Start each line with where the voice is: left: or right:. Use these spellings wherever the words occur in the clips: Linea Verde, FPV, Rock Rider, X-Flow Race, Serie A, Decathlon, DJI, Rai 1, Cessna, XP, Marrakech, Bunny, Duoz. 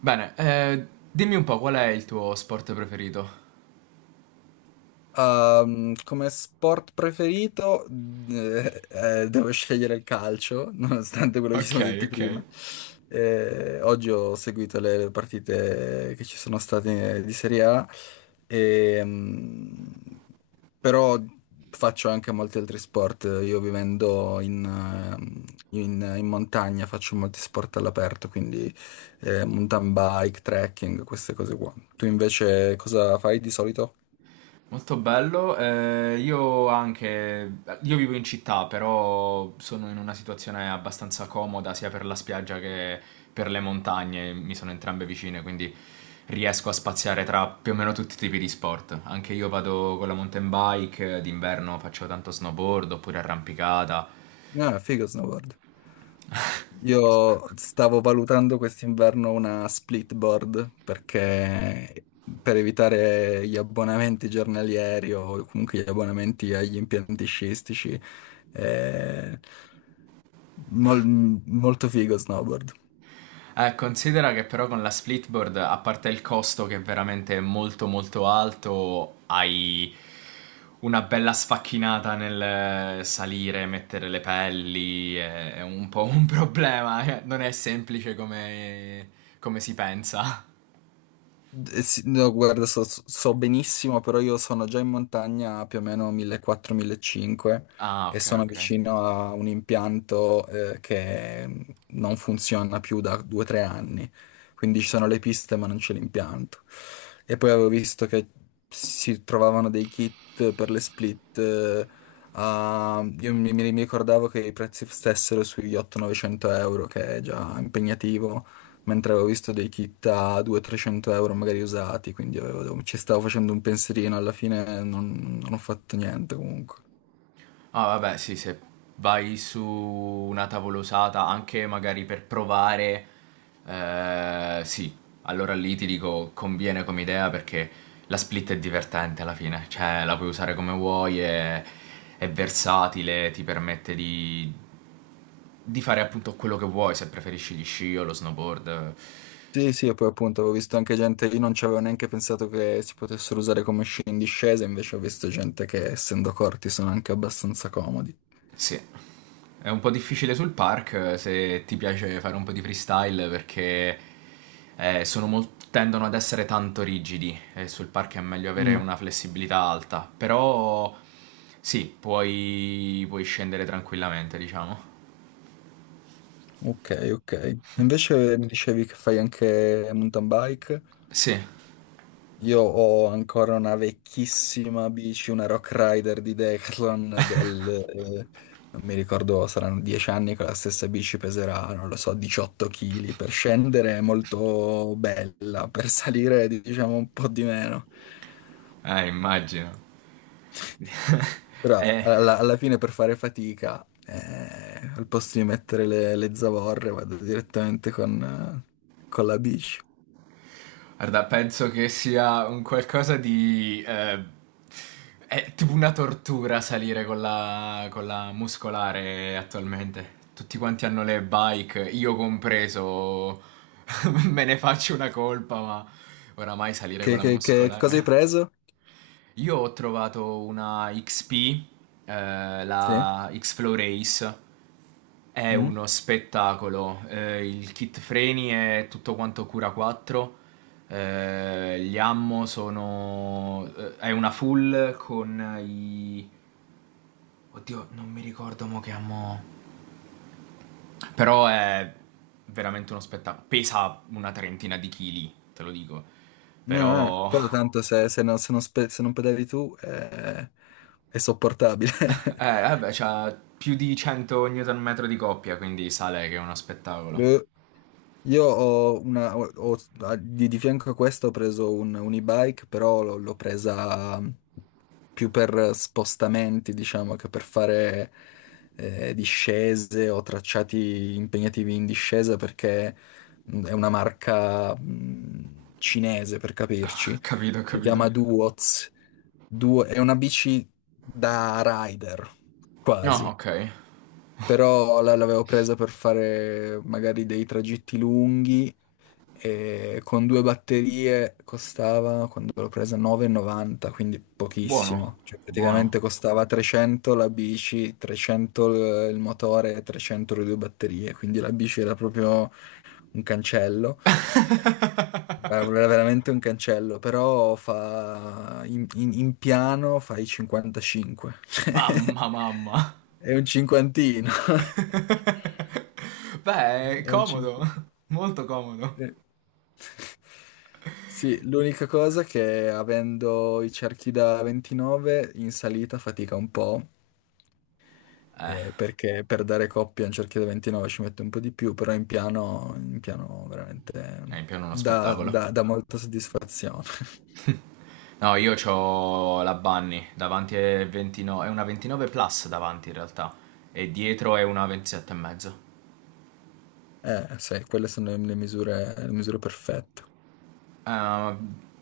right: Bene, dimmi un po' qual è il tuo sport preferito?
left: Come sport preferito, devo scegliere il calcio, nonostante quello che ci
right: Ok,
left: siamo detti
right: ok.
left: prima. Oggi ho seguito le partite che ci sono state di Serie A, ehm, però faccio anche molti altri sport. Io vivendo in montagna faccio molti sport all'aperto, quindi mountain bike, trekking, queste cose qua. Tu invece cosa fai di solito?
right: Molto bello, io anche, io vivo in città, però sono in una situazione abbastanza comoda sia per la spiaggia che per le montagne, mi sono entrambe vicine, quindi riesco a spaziare tra più o meno tutti i tipi di sport. Anche io vado con la mountain bike, d'inverno faccio tanto snowboard oppure arrampicata.
left: Ah, figo snowboard. Io stavo valutando quest'inverno una split board perché per evitare gli abbonamenti giornalieri o comunque gli abbonamenti agli impianti sciistici, è mol- molto figo snowboard.
right: Considera che però con la splitboard, a parte il costo che è veramente molto molto alto, hai una bella sfacchinata nel salire, mettere le pelli, è un po' un problema, non è semplice come si pensa.
left: Eh sì, no, guarda, so benissimo, però io sono già in montagna più o meno 1400-1500
right: Ah,
left: e
right: ok,
left: sono
right: ok.
left: vicino a un impianto, che non funziona più da 2-3 anni. Quindi ci sono le piste, ma non c'è l'impianto. E poi avevo visto che si trovavano dei kit per le split. Io mi ricordavo che i prezzi stessero sugli 800-900 euro, che è già impegnativo, mentre avevo visto dei kit a 200-300 euro magari usati, quindi ci stavo facendo un pensierino. Alla fine non ho fatto niente comunque.
right: Ah, vabbè, sì, se vai su una tavolosata anche magari per provare, sì, allora lì ti dico conviene come idea perché la split è divertente alla fine, cioè la puoi usare come vuoi, è versatile, ti permette di fare appunto quello che vuoi, se preferisci gli sci o lo snowboard.
left: Sì, sì, e poi appunto avevo visto anche gente. Io non ci avevo neanche pensato che si potessero usare come sci in discesa, invece ho visto gente che, essendo corti, sono anche abbastanza comodi.
right: Sì. È un po' difficile sul park se ti piace fare un po' di freestyle perché tendono ad essere tanto rigidi e sul park è meglio avere
left: Mm,
right: una flessibilità alta, però sì, puoi scendere tranquillamente, diciamo.
left: ok, ok. Invece mi dicevi che fai anche mountain bike?
right: Sì,
left: Io ho ancora una vecchissima bici, una Rock Rider di Decathlon del, non mi ricordo, saranno 10 anni. Con la stessa bici peserà, non lo so, 18 kg. Per scendere è molto bella, per salire è, diciamo, un po' di meno.
right: immagino.
left: Però
right: Eh.
left: alla fine per fare fatica, al posto di mettere le zavorre, vado direttamente con la bici.
right: Guarda, penso che sia un qualcosa di. È tipo una tortura salire con la muscolare attualmente. Tutti quanti hanno le bike, io compreso, me ne faccio una colpa, ma oramai salire con
left: Che,
right: la
left: che- che cosa hai
right: muscolare.
left: preso?
right: Io ho trovato una XP,
left: Sì?
right: la X-Flow Race, è
left: Mm?
right: uno spettacolo. Il kit freni è tutto quanto cura 4. Gli ammo sono. È una full con i. Oddio, non mi ricordo mo che ammo. Però è veramente uno spettacolo. Pesa una trentina di chili, te lo dico.
left: No,
right: Però.
left: però tanto se non pedali tu, è sopportabile.
right: Vabbè, c'ha più di 100 Nm di coppia, quindi sale che è uno spettacolo.
left: Io ho una, di fianco a questo ho preso un e-bike, però l'ho presa, più per spostamenti, diciamo, che per fare discese o tracciati impegnativi in discesa, perché è una marca, cinese, per capirci.
right: Capito,
left: Si
right: capito.
left: chiama Duoz. È una bici da rider,
right: No,
left: quasi.
right: ok.
left: Però l'avevo presa per fare magari dei tragitti lunghi, e con due batterie costava, quando l'ho presa, 9,90, quindi
right: Buono,
left: pochissimo. Cioè
right: buono.
left: praticamente costava 300 la bici, 300 il motore e 300 le due batterie, quindi la bici era proprio un cancello. Era veramente un cancello, però fa, in piano fai 55.
right: Mamma, mamma.
left: È un cinquantino.
right: Beh, è
left: È un
right: comodo,
left: cinquantino.
right: molto comodo.
left: Sì. Sì, l'unica cosa è che avendo i cerchi da 29 in salita fatica un po',
right: Eh,
left: perché per dare coppia a un cerchio da 29 ci mette un po' di più, però in piano
right: è
left: veramente
right: in pieno uno
left: dà, dà-
right: spettacolo.
left: dà molta soddisfazione.
right: No, io ho la Bunny davanti è 29, è una 29 plus davanti in realtà e dietro è una 27 e mezzo.
left: Sì, quelle sono le misure perfette.
right: Ah,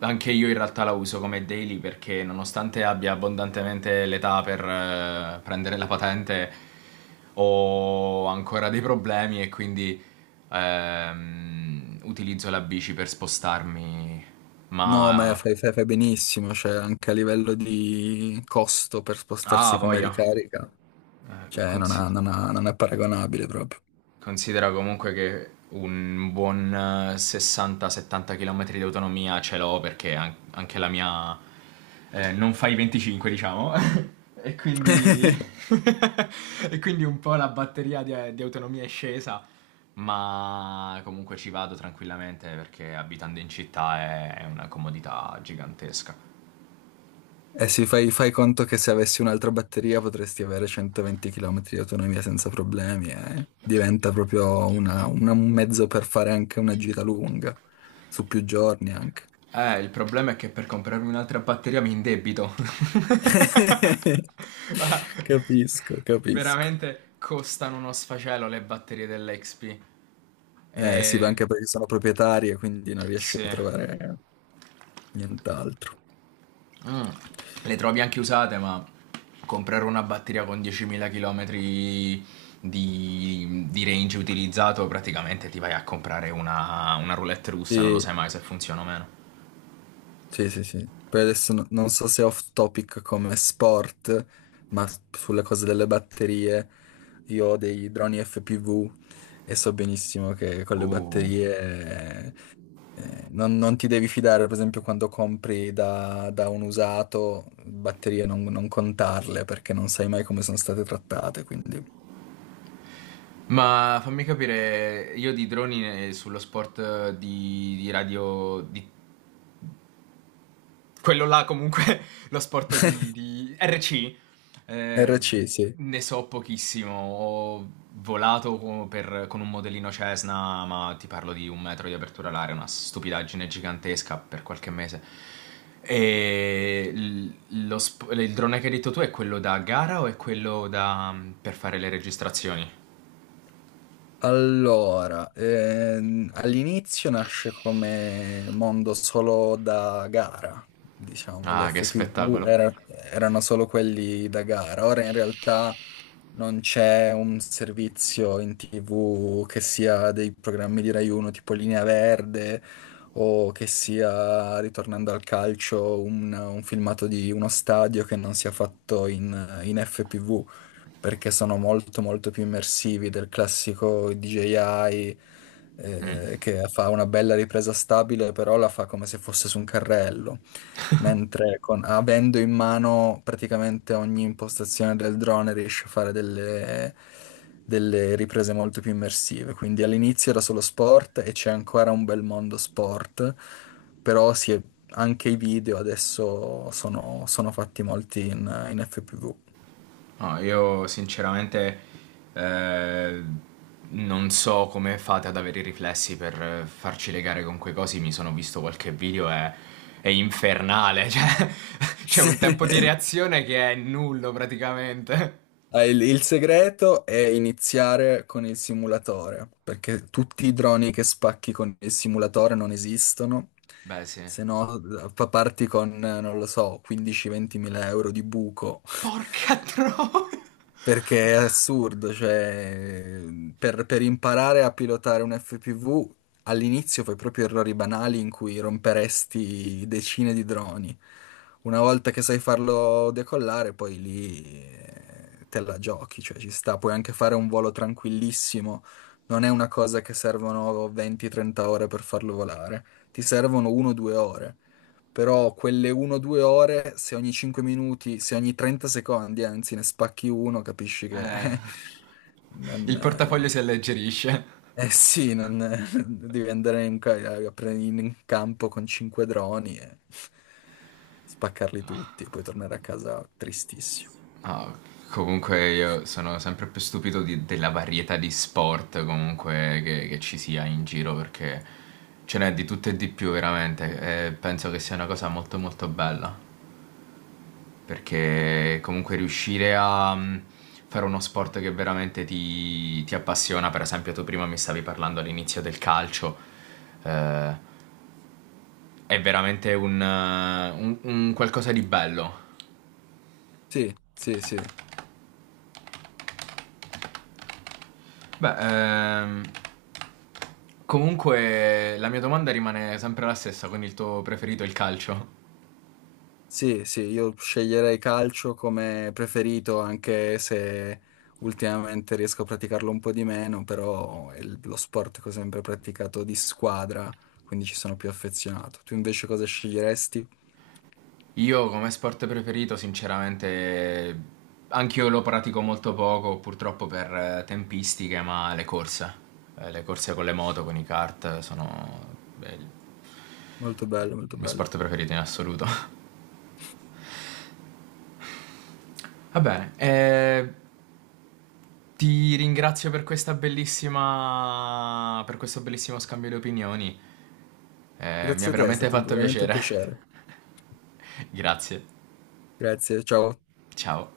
right: anche io in realtà la uso come daily perché nonostante abbia abbondantemente l'età per prendere la patente, ho ancora dei problemi e quindi utilizzo la bici per spostarmi.
left: No, ma
right: Ma.
left: fai benissimo, cioè anche a livello di costo per
right: Ah,
left: spostarsi come
right: voglia.
left: ricarica,
right: Eh,
left: cioè
right: consi-
left: non è paragonabile proprio.
right: Considera comunque che un buon 60-70 km di autonomia ce l'ho perché anche la mia non fa i 25, diciamo. E quindi. E quindi un po' la batteria di autonomia è scesa. Ma comunque ci vado tranquillamente perché abitando in città è una comodità gigantesca.
left: Eh sì, fai conto che se avessi un'altra batteria potresti avere 120 km di autonomia senza problemi, eh. Diventa proprio un mezzo per fare anche una gita lunga, su più giorni anche.
right: Il problema è che per comprarmi un'altra batteria mi indebito. Ah.
left: Capisco, capisco.
right: Veramente costano uno sfacelo le batterie dell'XP.
left: Eh sì, ma anche
right: E.
left: perché sono proprietarie, quindi non riesci a
right: Sì.
left: trovare nient'altro.
right: Mm. Le trovi anche usate, ma comprare una batteria con 10.000 km di range utilizzato, praticamente ti vai a comprare una roulette russa, non lo
left: Sì.
right: sai mai se funziona o meno.
left: Sì, sì, sì. Poi adesso non so se è off topic come sport, ma sulle cose delle batterie, io ho dei droni FPV e so benissimo che con le
right: Uh.
left: batterie, non ti devi fidare, per esempio, quando compri da, da un usato, batterie non contarle perché non sai mai come sono state trattate, quindi.
right: Ma fammi capire, io di droni sullo sport di radio, di quello là comunque, lo sport di RC, eh,
left: RC, sì.
right: ne so pochissimo. Ho volato con un modellino Cessna, ma ti parlo di un metro di apertura all'aria, una stupidaggine gigantesca per qualche mese. E il drone che hai detto tu è quello da gara o è quello da, per fare le registrazioni?
left: Allora, all'inizio nasce come mondo solo da gara, diciamo. Le
right: Ah, che
left: FPV
right: spettacolo.
left: erano solo quelli da gara. Ora in realtà non c'è un servizio in TV che sia dei programmi di Rai 1 tipo Linea Verde, o che sia, ritornando al calcio, un filmato di uno stadio che non sia fatto in FPV, perché sono molto molto più immersivi del classico DJI,
right: Mm.
left: che fa una bella ripresa stabile, però la fa come se fosse su un carrello, mentre avendo in mano praticamente ogni impostazione del drone riesce a fare delle riprese molto più immersive. Quindi all'inizio era solo sport e c'è ancora un bel mondo sport, però anche i video adesso sono fatti molti in FPV.
right: No, io sinceramente eh, non so come fate ad avere i riflessi per farci legare con quei cosi. Mi sono visto qualche video e è infernale. Cioè, c'è un tempo di reazione che è nullo praticamente.
left: Ah, il segreto è iniziare con il simulatore, perché tutti i droni che spacchi con il simulatore non esistono,
right: Beh, sì.
left: se no parti con, non lo so, 15-20 mila euro di buco.
right: Porca troia!
left: Perché è assurdo, cioè per imparare a pilotare un FPV all'inizio fai proprio errori banali in cui romperesti decine di droni. Una volta che sai farlo decollare, poi lì, te la giochi, cioè ci sta, puoi anche fare un volo tranquillissimo. Non è una cosa che servono 20-30 ore per farlo volare, ti servono 1-2 ore. Però quelle 1-2 ore, se ogni 5 minuti, se ogni 30 secondi, anzi, ne spacchi uno, capisci che
right: Eh,
left: non,
right: il portafoglio si alleggerisce.
left: eh sì, non, devi andare a prendere in campo con cinque droni e spaccarli tutti e poi tornare a casa tristissimo.
right: Ah, comunque io sono sempre più stupito della varietà di sport comunque che ci sia in giro perché ce n'è di tutto e di più veramente e penso che sia una cosa molto molto bella perché comunque riuscire a fare uno sport che veramente ti appassiona, per esempio tu prima mi stavi parlando all'inizio del calcio, eh, è veramente un qualcosa di bello.
left: Sì, sì, sì.
right: Beh, ehm, comunque la mia domanda rimane sempre la stessa, quindi il tuo preferito è il calcio?
left: Sì, sì, io sceglierei calcio come preferito, anche se ultimamente riesco a praticarlo un po' di meno, però è lo sport che ho sempre praticato di squadra, quindi ci sono più affezionato. Tu invece cosa sceglieresti?
right: Io come sport preferito, sinceramente, anch'io lo pratico molto poco, purtroppo per tempistiche, ma le corse. Le corse con le moto, con i kart, sono beh, il
left: Molto bello, molto
right: mio
left: bello.
right: sport preferito in assoluto. Va bene, ti ringrazio per questa bellissima, per questo bellissimo scambio di opinioni. Mi ha
left: Grazie a te, è
right: veramente
left: stato
right: fatto
left: veramente un
right: piacere.
left: piacere.
right: Grazie.
left: Grazie, ciao.
right: Ciao.